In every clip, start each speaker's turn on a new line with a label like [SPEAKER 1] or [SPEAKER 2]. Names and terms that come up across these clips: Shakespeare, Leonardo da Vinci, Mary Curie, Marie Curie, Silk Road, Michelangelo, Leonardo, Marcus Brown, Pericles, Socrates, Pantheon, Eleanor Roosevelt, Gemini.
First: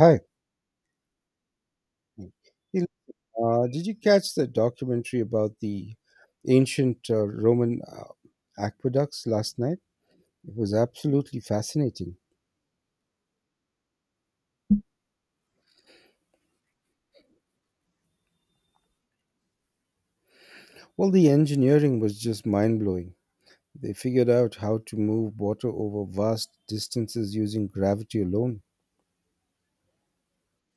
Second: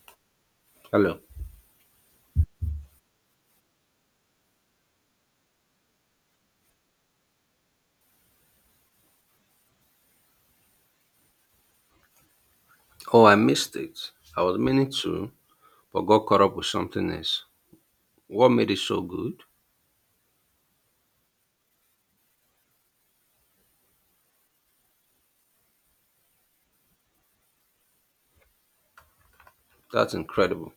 [SPEAKER 1] Hi.
[SPEAKER 2] Hello.
[SPEAKER 1] Hey, did you catch the documentary about the ancient Roman aqueducts last night? It was absolutely fascinating.
[SPEAKER 2] Oh, I missed it. I was meaning to, but got caught up with something else. What made it so good?
[SPEAKER 1] Well, the engineering was just mind blowing. They figured out how to move water over vast distances using gravity alone.
[SPEAKER 2] That's incredible.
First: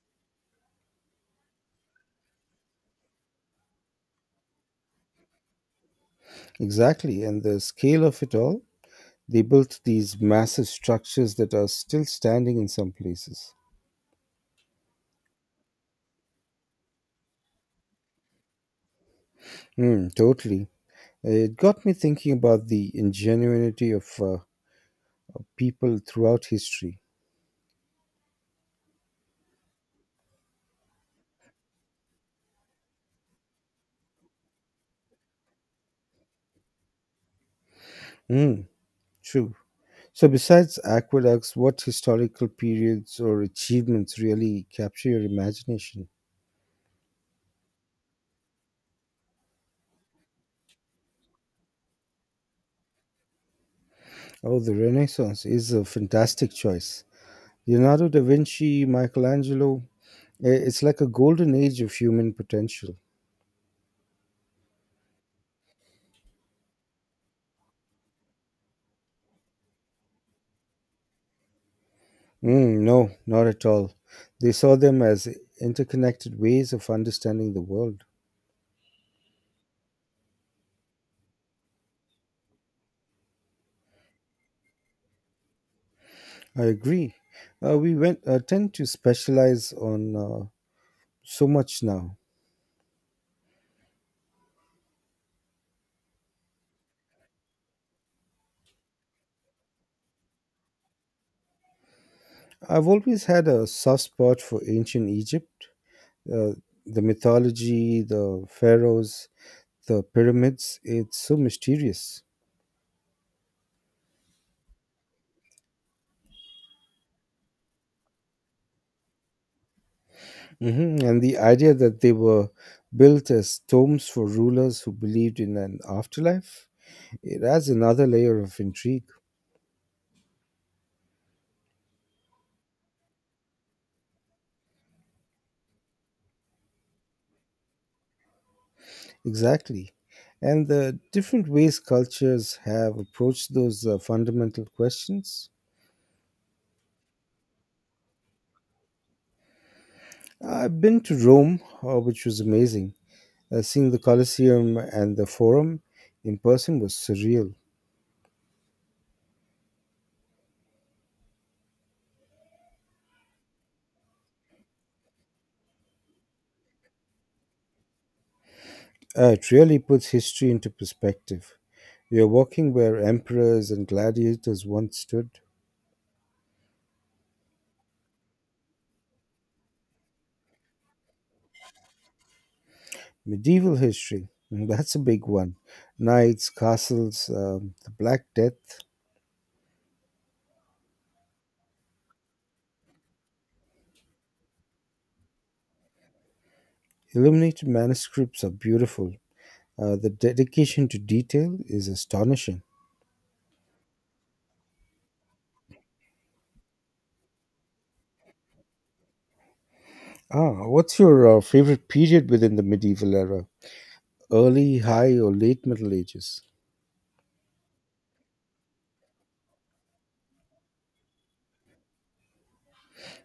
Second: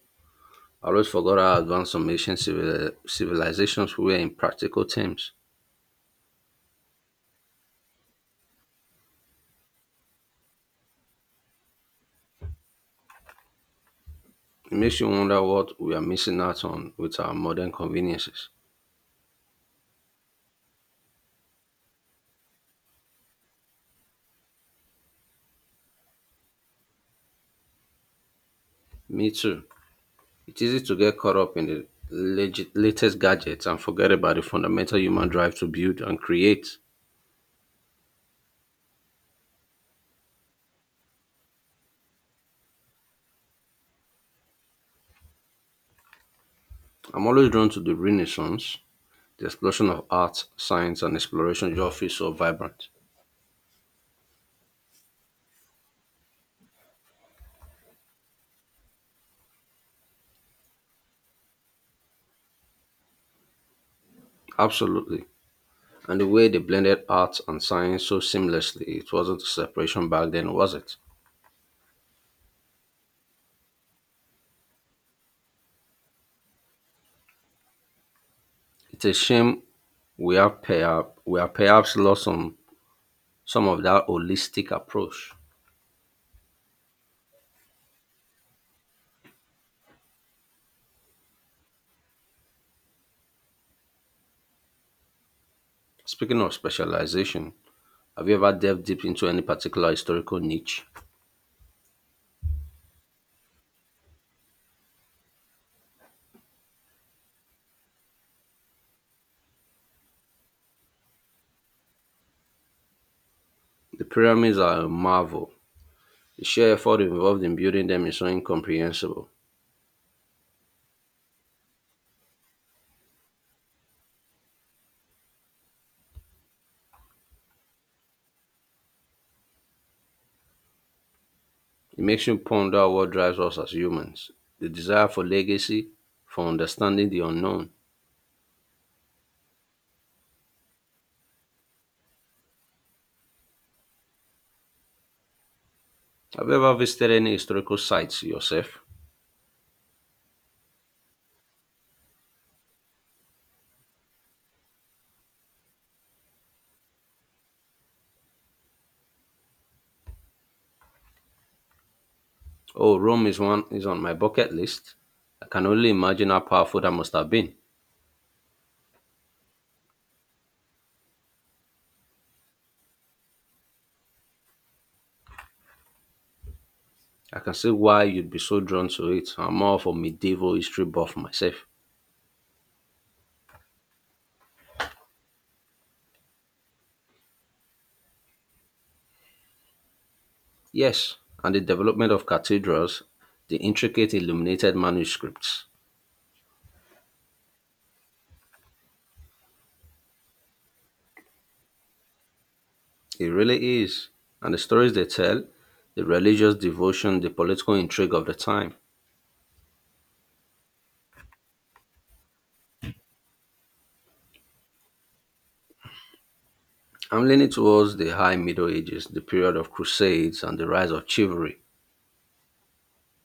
[SPEAKER 2] I always forgot how advanced some civilizations were in practical terms.
[SPEAKER 1] Exactly, and the scale of it all, they built these massive structures that are still standing in some places.
[SPEAKER 2] It makes you wonder what we are missing out on with our modern conveniences.
[SPEAKER 1] Totally. It got me thinking about the ingenuity of people throughout history.
[SPEAKER 2] Me too. It's easy to get caught up in the latest gadgets and forget about the fundamental human drive to build and create.
[SPEAKER 1] Mm, true. So, besides aqueducts, what historical periods or achievements really capture your imagination?
[SPEAKER 2] I'm always drawn to the Renaissance, the explosion of art, science, and exploration just feels so vibrant.
[SPEAKER 1] Oh, the Renaissance is a fantastic choice. Leonardo da Vinci, Michelangelo, it's like a golden age of human potential.
[SPEAKER 2] Absolutely. And the way they blended art and science so seamlessly, it wasn't a separation back then, was it?
[SPEAKER 1] No, not at all. They saw them as interconnected ways of understanding the world.
[SPEAKER 2] It's a shame we have perhaps lost some of that holistic approach.
[SPEAKER 1] I agree. We tend to specialize on so much now.
[SPEAKER 2] Speaking of specialization, have you ever delved deep into any particular historical niche?
[SPEAKER 1] I've always had a soft spot for ancient Egypt. Uh, the mythology, the pharaohs, the pyramids, it's so mysterious.
[SPEAKER 2] The pyramids are a marvel. The sheer effort involved in building them is so incomprehensible.
[SPEAKER 1] And the idea that they were built as tombs for rulers who believed in an afterlife, it adds another layer of intrigue.
[SPEAKER 2] It makes you ponder what drives us as humans, the desire for legacy, for understanding the unknown.
[SPEAKER 1] Exactly. And the different ways cultures have approached those fundamental questions.
[SPEAKER 2] Have you ever visited any historical sites yourself?
[SPEAKER 1] I've been to Rome, which was amazing. Seeing the Colosseum and the Forum in person was surreal.
[SPEAKER 2] Oh, Rome is one is on my bucket list. I can only imagine how powerful that must have been.
[SPEAKER 1] It really puts history into perspective. We are walking where emperors and gladiators once stood.
[SPEAKER 2] I can see why you'd be so drawn to it. I'm more of a medieval history buff myself.
[SPEAKER 1] Medieval history, that's a big one. Knights, castles, the Black Death.
[SPEAKER 2] Yes, and the development of cathedrals, the intricate illuminated manuscripts.
[SPEAKER 1] Illuminated manuscripts are beautiful. The dedication to detail is astonishing.
[SPEAKER 2] It really is. And the stories they tell, the religious devotion, the political intrigue of the time.
[SPEAKER 1] What's your favorite period within the medieval era? Early, high, or late Middle Ages?
[SPEAKER 2] I'm leaning towards the High Middle Ages, the period of Crusades and the rise of chivalry.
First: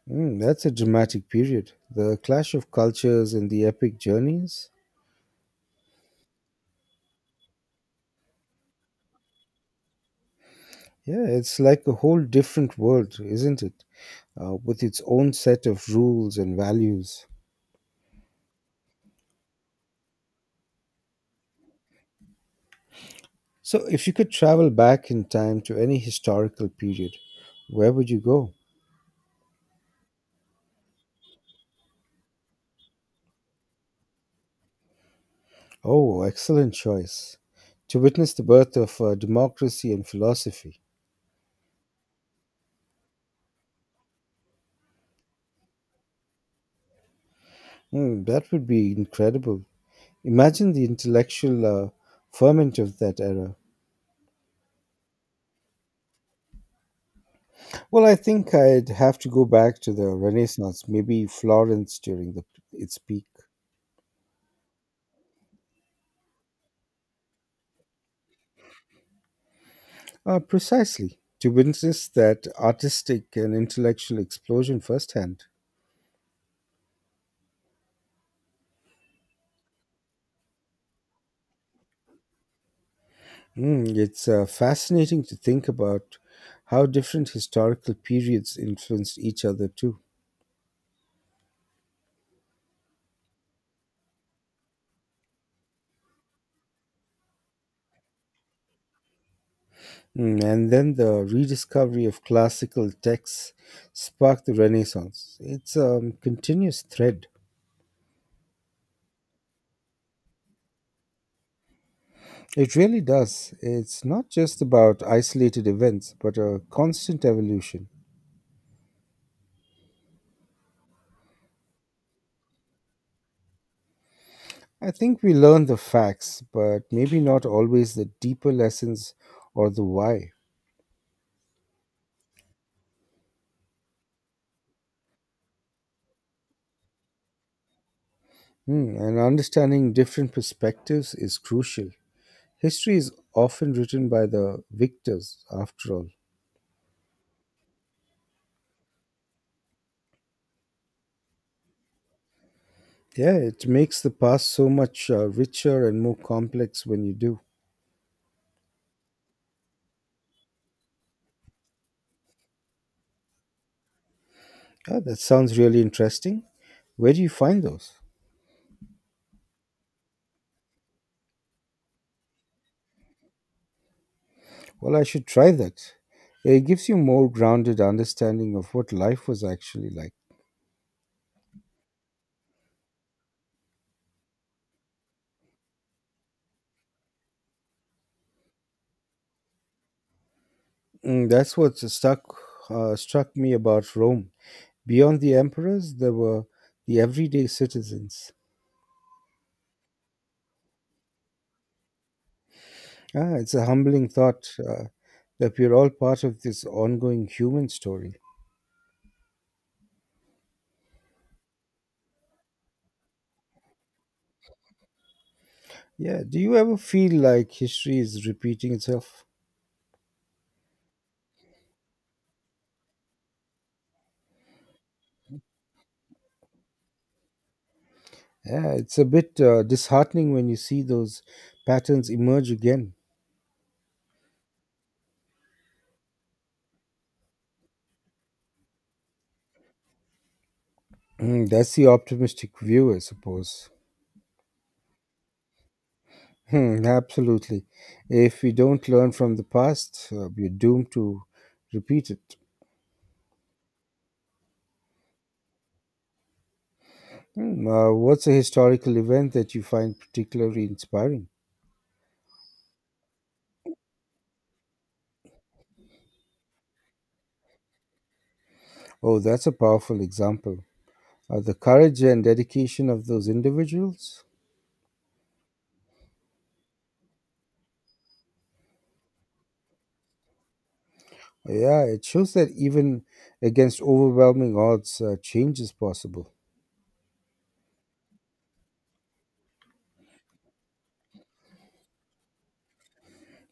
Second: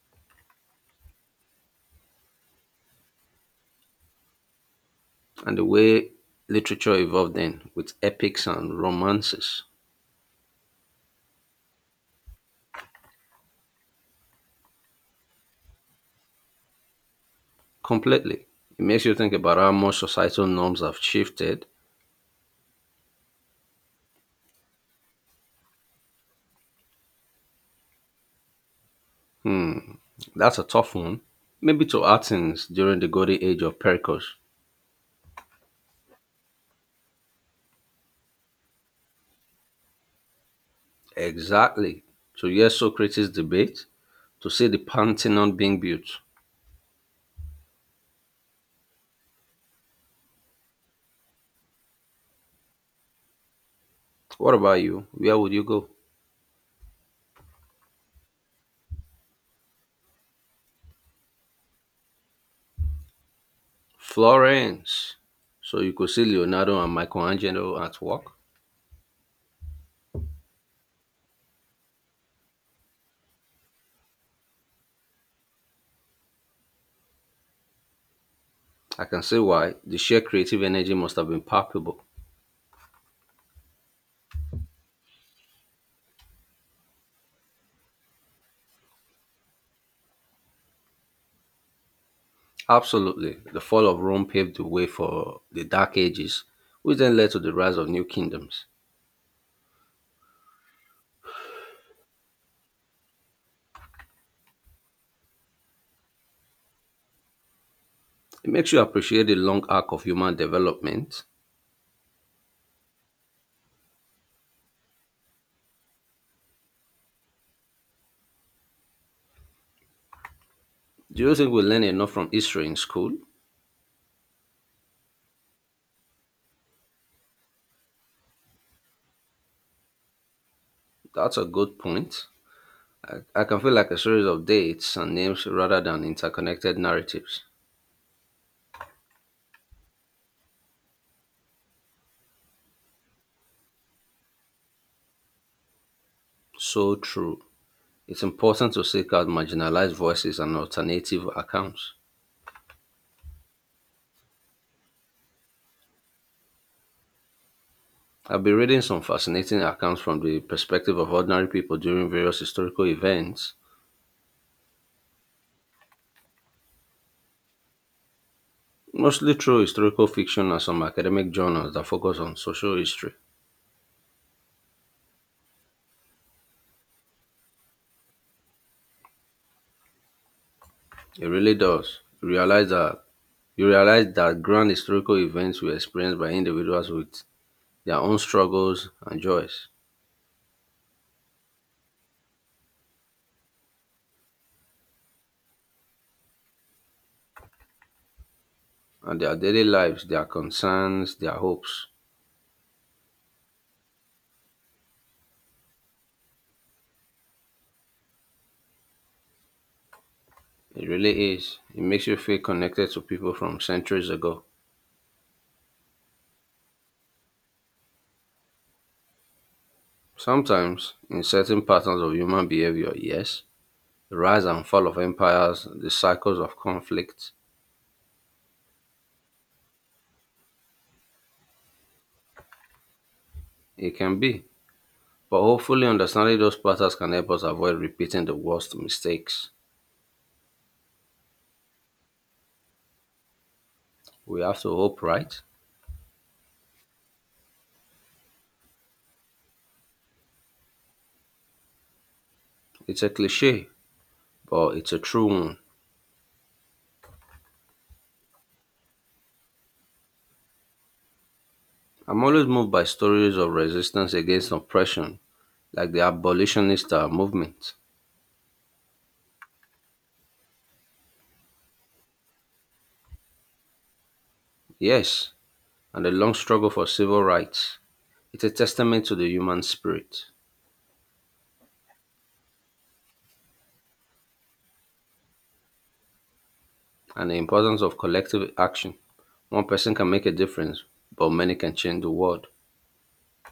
[SPEAKER 1] That's a dramatic period. The clash of cultures and the epic journeys.
[SPEAKER 2] And the way literature evolved then with epics and romances
[SPEAKER 1] Yeah, it's like a whole different world, isn't it? With its own set of rules and values.
[SPEAKER 2] completely. It makes you think about how much societal norms have shifted.
[SPEAKER 1] So, if you could travel back in time to any historical period, where would you go?
[SPEAKER 2] That's a tough one. Maybe to Athens during the golden age of Pericles.
[SPEAKER 1] Oh, excellent choice. To witness the birth of democracy and philosophy.
[SPEAKER 2] Exactly. To hear Socrates' debate, to see the Pantheon being built.
[SPEAKER 1] That would be incredible. Imagine the intellectual ferment of that era.
[SPEAKER 2] What about you? Where would you go?
[SPEAKER 1] Well, I think I'd have to go back to the Renaissance, maybe Florence during its peak.
[SPEAKER 2] Florence. So you could see Leonardo and Michelangelo at work.
[SPEAKER 1] Precisely, to witness that artistic and intellectual explosion firsthand.
[SPEAKER 2] I can see why the sheer creative energy must have been palpable.
[SPEAKER 1] It's fascinating to think about how different historical periods influenced each other, too.
[SPEAKER 2] Absolutely. The fall of Rome paved the way for the Dark Ages, which then led to the rise of new kingdoms.
[SPEAKER 1] And then the rediscovery of classical texts sparked the Renaissance. It's a continuous thread.
[SPEAKER 2] It makes you appreciate the long arc of human development.
[SPEAKER 1] It really does. It's not just about isolated events, but a constant evolution.
[SPEAKER 2] Do you think we learn enough from history in school?
[SPEAKER 1] I think we learn the facts, but maybe not always the deeper lessons or the why.
[SPEAKER 2] That's a good point. I can feel like a series of dates and names rather than interconnected narratives.
[SPEAKER 1] And understanding different perspectives is crucial. History is often written by the victors, after all.
[SPEAKER 2] So true. It's important to seek out marginalized voices and alternative accounts.
[SPEAKER 1] Yeah, it makes the past so much richer and more complex when you do.
[SPEAKER 2] I've been reading some fascinating accounts from the perspective of ordinary people during various historical events.
[SPEAKER 1] That sounds really interesting. Where do you find those?
[SPEAKER 2] Mostly through historical fiction and some academic journals that focus on social history.
[SPEAKER 1] Well, I should try that. It gives you more grounded understanding of what life was actually like.
[SPEAKER 2] It really does. You realize that grand historical events were experienced by individuals with their own struggles and joys,
[SPEAKER 1] That's what stuck struck me about Rome. Beyond the emperors, there were the everyday citizens.
[SPEAKER 2] and their daily lives, their concerns, their hopes.
[SPEAKER 1] It's a humbling thought that we're all part of this ongoing human story.
[SPEAKER 2] It really is. It makes you feel connected to people from centuries ago.
[SPEAKER 1] Yeah, do you ever feel like history is repeating itself?
[SPEAKER 2] Sometimes, in certain patterns of human behavior, yes, the rise and fall of empires, the cycles of conflict,
[SPEAKER 1] Yeah, it's a bit disheartening when you see those patterns emerge again.
[SPEAKER 2] it can be. But hopefully, understanding those patterns can help us avoid repeating the worst mistakes.
[SPEAKER 1] That's the optimistic view, I suppose.
[SPEAKER 2] We have to hope, right?
[SPEAKER 1] Absolutely. If we don't learn from the past, we're doomed to repeat it.
[SPEAKER 2] It's a cliche, but it's a true one.
[SPEAKER 1] What's a historical event that you find particularly inspiring?
[SPEAKER 2] I'm always moved by stories of resistance against oppression, like the abolitionist movement.
[SPEAKER 1] Oh, that's a powerful example. The courage and dedication of those individuals.
[SPEAKER 2] Yes, and the long struggle for civil rights. It's a testament to the human spirit
[SPEAKER 1] Yeah, it shows that even against overwhelming odds, change is possible.
[SPEAKER 2] and the importance of collective action. One person can make a difference, but many can change the world.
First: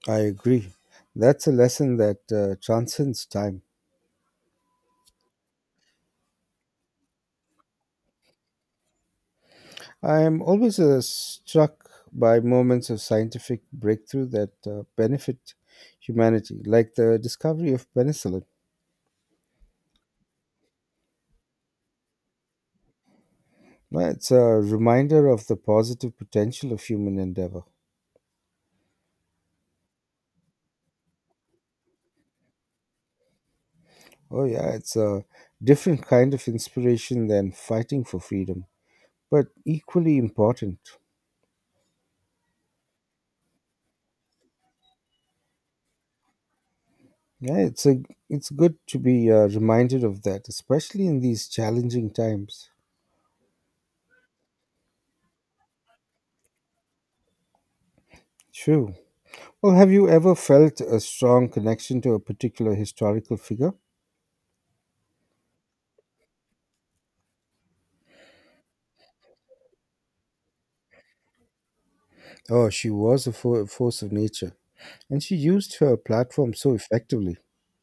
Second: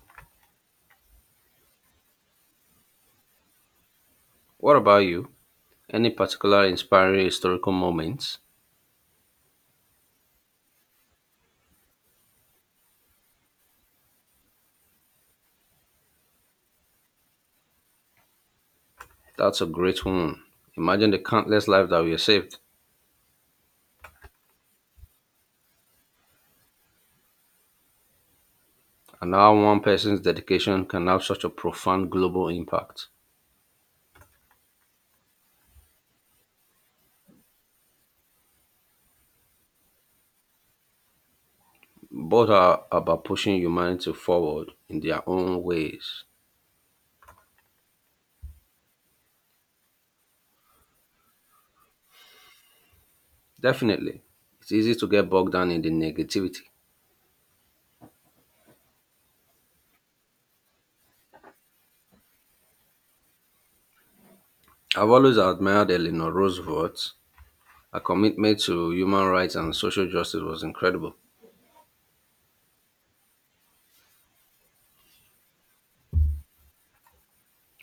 [SPEAKER 1] I agree. That's a lesson that transcends time.
[SPEAKER 2] What about you? Any particular inspiring historical moments?
[SPEAKER 1] I am always struck by moments of scientific breakthrough that benefit humanity, like the discovery of penicillin.
[SPEAKER 2] That's a great one. Imagine the countless lives that we have saved,
[SPEAKER 1] It's a reminder of the positive potential of human endeavor.
[SPEAKER 2] and how one person's dedication can have such a profound global impact.
[SPEAKER 1] Oh, yeah, it's a different kind of inspiration than fighting for freedom, but equally important.
[SPEAKER 2] Both are about pushing humanity forward in their own ways.
[SPEAKER 1] Yeah, it's good to be reminded of that, especially in these challenging times.
[SPEAKER 2] Definitely, it's easy to get bogged down in the negativity.
[SPEAKER 1] True. Well, have you ever felt a strong connection to a particular historical figure?
[SPEAKER 2] I've always admired Eleanor Roosevelt. Her commitment to human rights and social justice was incredible.
[SPEAKER 1] Oh, she was a force of nature, and she used her platform so effectively.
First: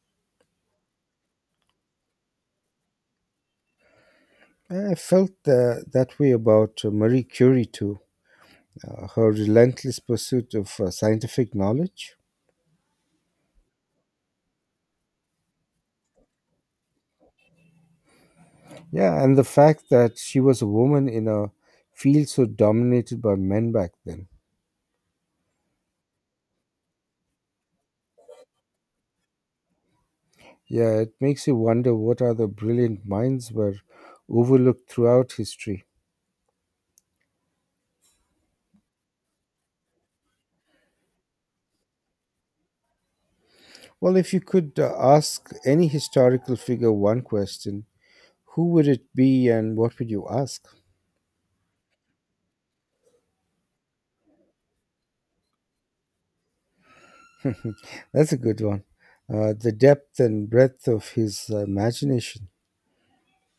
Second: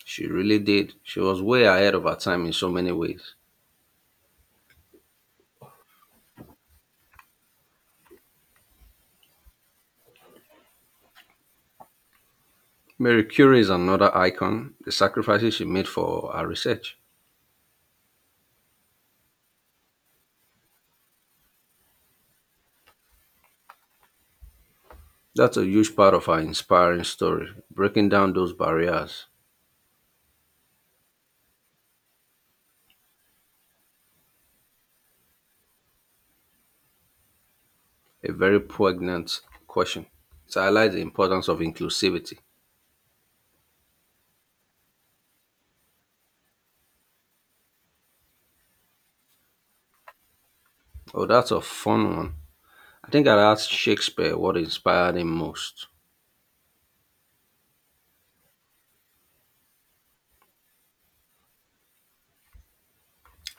[SPEAKER 2] She really did. She was way ahead of her time in so many ways.
[SPEAKER 1] I felt that way about Marie Curie too, her relentless pursuit of scientific knowledge.
[SPEAKER 2] Mary Curie is another icon, the sacrifices she made for her research.
[SPEAKER 1] Yeah, and the fact that she was a woman in a field so dominated by men back then.
[SPEAKER 2] That's a huge part of our inspiring story, breaking down those barriers.
[SPEAKER 1] Yeah, it makes you wonder what other brilliant minds were overlooked throughout history.
[SPEAKER 2] A very poignant question. It highlights the importance of inclusivity.
[SPEAKER 1] Well, if you could ask any historical figure one question, who would it be and what would you ask?
[SPEAKER 2] Oh, that's a fun one. I think I'd ask Shakespeare what inspired him most.
[SPEAKER 1] That's a good one. The depth and breadth of his imagination.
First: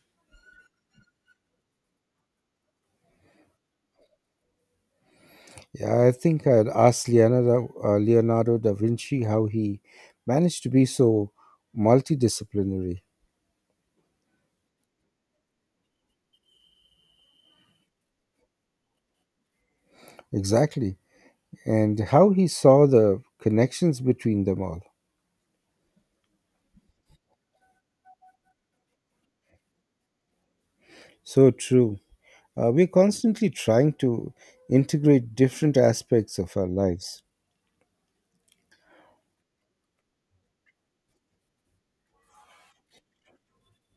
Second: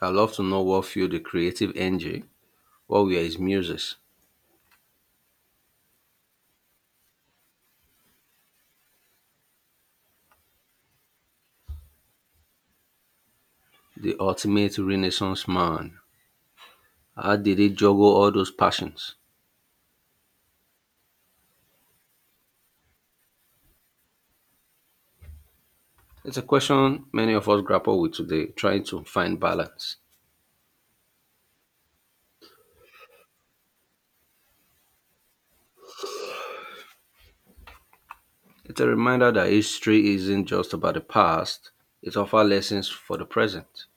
[SPEAKER 2] I'd love to know what fueled the creative engine, what were his muses,
[SPEAKER 1] Yeah, I think I'd ask Leonardo da Vinci how he managed to be so multidisciplinary.
[SPEAKER 2] the ultimate Renaissance man. How did he juggle all those passions?
[SPEAKER 1] Exactly. And how he saw the connections between them all.
[SPEAKER 2] It's a question many of us grapple with today, trying to find balance.
[SPEAKER 1] So true. We're constantly trying to integrate different aspects of our lives.
[SPEAKER 2] It's a reminder that history isn't just about the past, it offers lessons for the present.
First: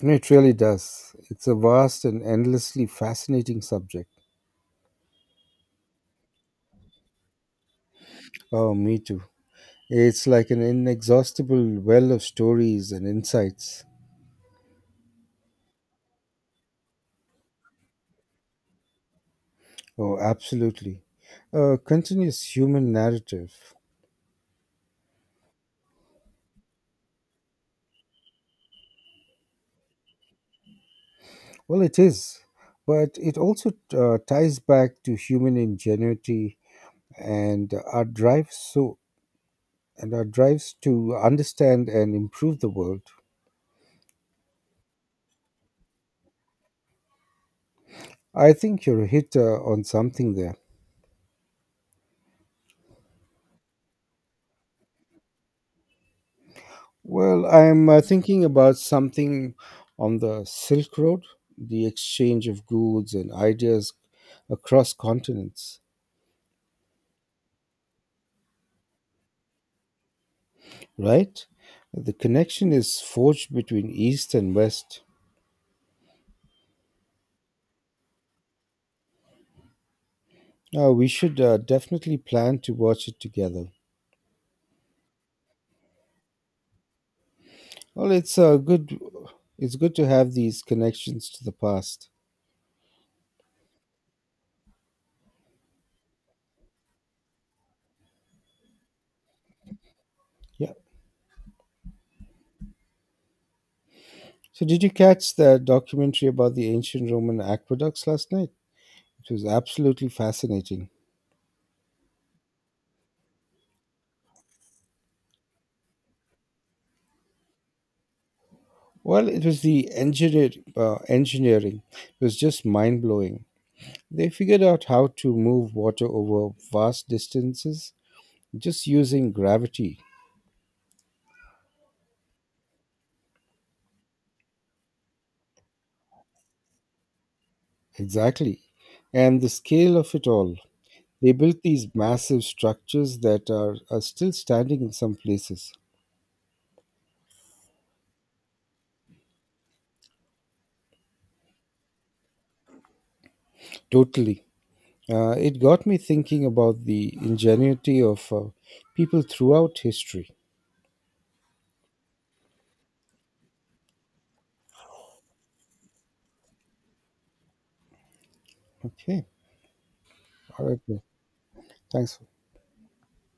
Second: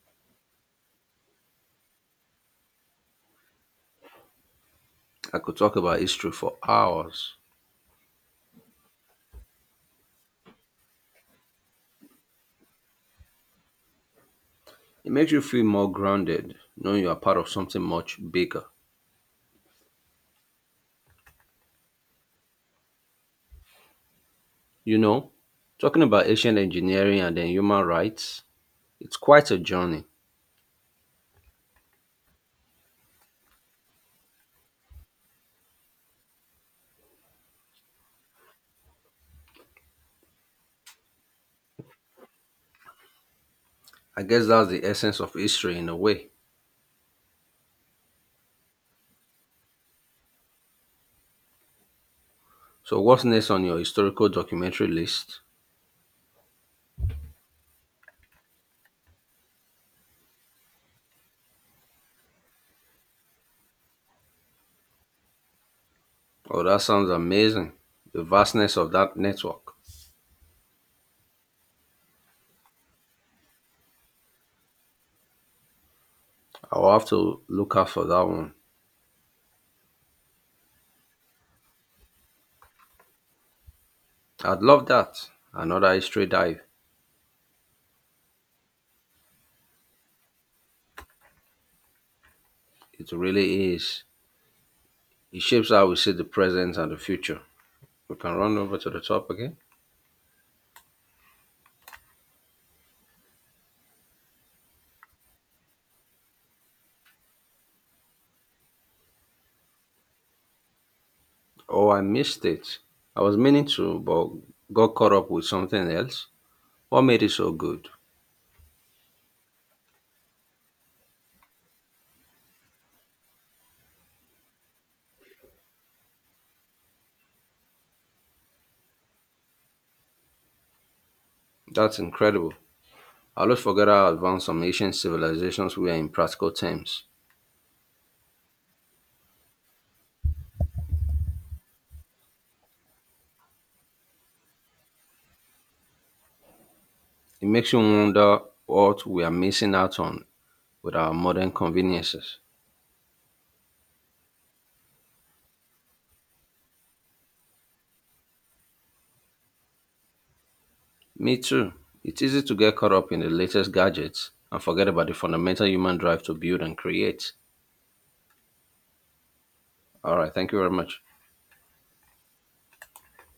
[SPEAKER 1] It really does. It's a vast and endlessly fascinating subject.
[SPEAKER 2] I could talk about history for hours.
[SPEAKER 1] Oh, me too. It's like an inexhaustible well of stories and insights.
[SPEAKER 2] It makes you feel more grounded, knowing you are part of something much bigger.
[SPEAKER 1] Oh, absolutely. A continuous human narrative.
[SPEAKER 2] You know, talking about ancient engineering and then human rights, it's quite a journey.
[SPEAKER 1] Well, it is, but it also ties back to human ingenuity and our drive so and our drives to understand and improve the world.
[SPEAKER 2] I guess that's the essence of history in a way.
[SPEAKER 1] I think you're a hit on something there.
[SPEAKER 2] So, what's next on your historical documentary list?
[SPEAKER 1] Well, I'm thinking about something on the Silk Road, the exchange of goods and ideas across continents,
[SPEAKER 2] Oh, that sounds amazing. The vastness of that network.
[SPEAKER 1] right? The connection is forged between East and West.
[SPEAKER 2] I'll have to look out for that one.
[SPEAKER 1] We should definitely plan to watch it together.
[SPEAKER 2] I'd love that. Another history dive.
[SPEAKER 1] Well, it's good. It's good to have these connections to the past.
[SPEAKER 2] It really is. It shapes how we see the present and the future. We can run over to the top again.
[SPEAKER 1] Yeah. So, did you catch the documentary about the ancient Roman aqueducts last night? It was absolutely fascinating.
[SPEAKER 2] Oh, I missed it. I was meaning to, but got caught up with something else. What made it so good?
[SPEAKER 1] Well, it was the engineering. It was just mind blowing. They figured out how to move water over vast distances just using gravity.
[SPEAKER 2] That's incredible. I always forget how advanced some ancient civilizations were in practical terms.
[SPEAKER 1] Exactly. And the scale of it all. They built these massive structures that are still standing in some places.
[SPEAKER 2] It makes you wonder what we are missing out on with our modern conveniences.
[SPEAKER 1] Totally. It got me thinking about the ingenuity of people throughout history.
[SPEAKER 2] Me too. It's easy to get caught up in the latest gadgets and forget about the fundamental human drive to build and create.
[SPEAKER 1] Okay.
[SPEAKER 2] All right, thank you
[SPEAKER 1] All
[SPEAKER 2] very
[SPEAKER 1] right. Bill.
[SPEAKER 2] much.
[SPEAKER 1] Thanks.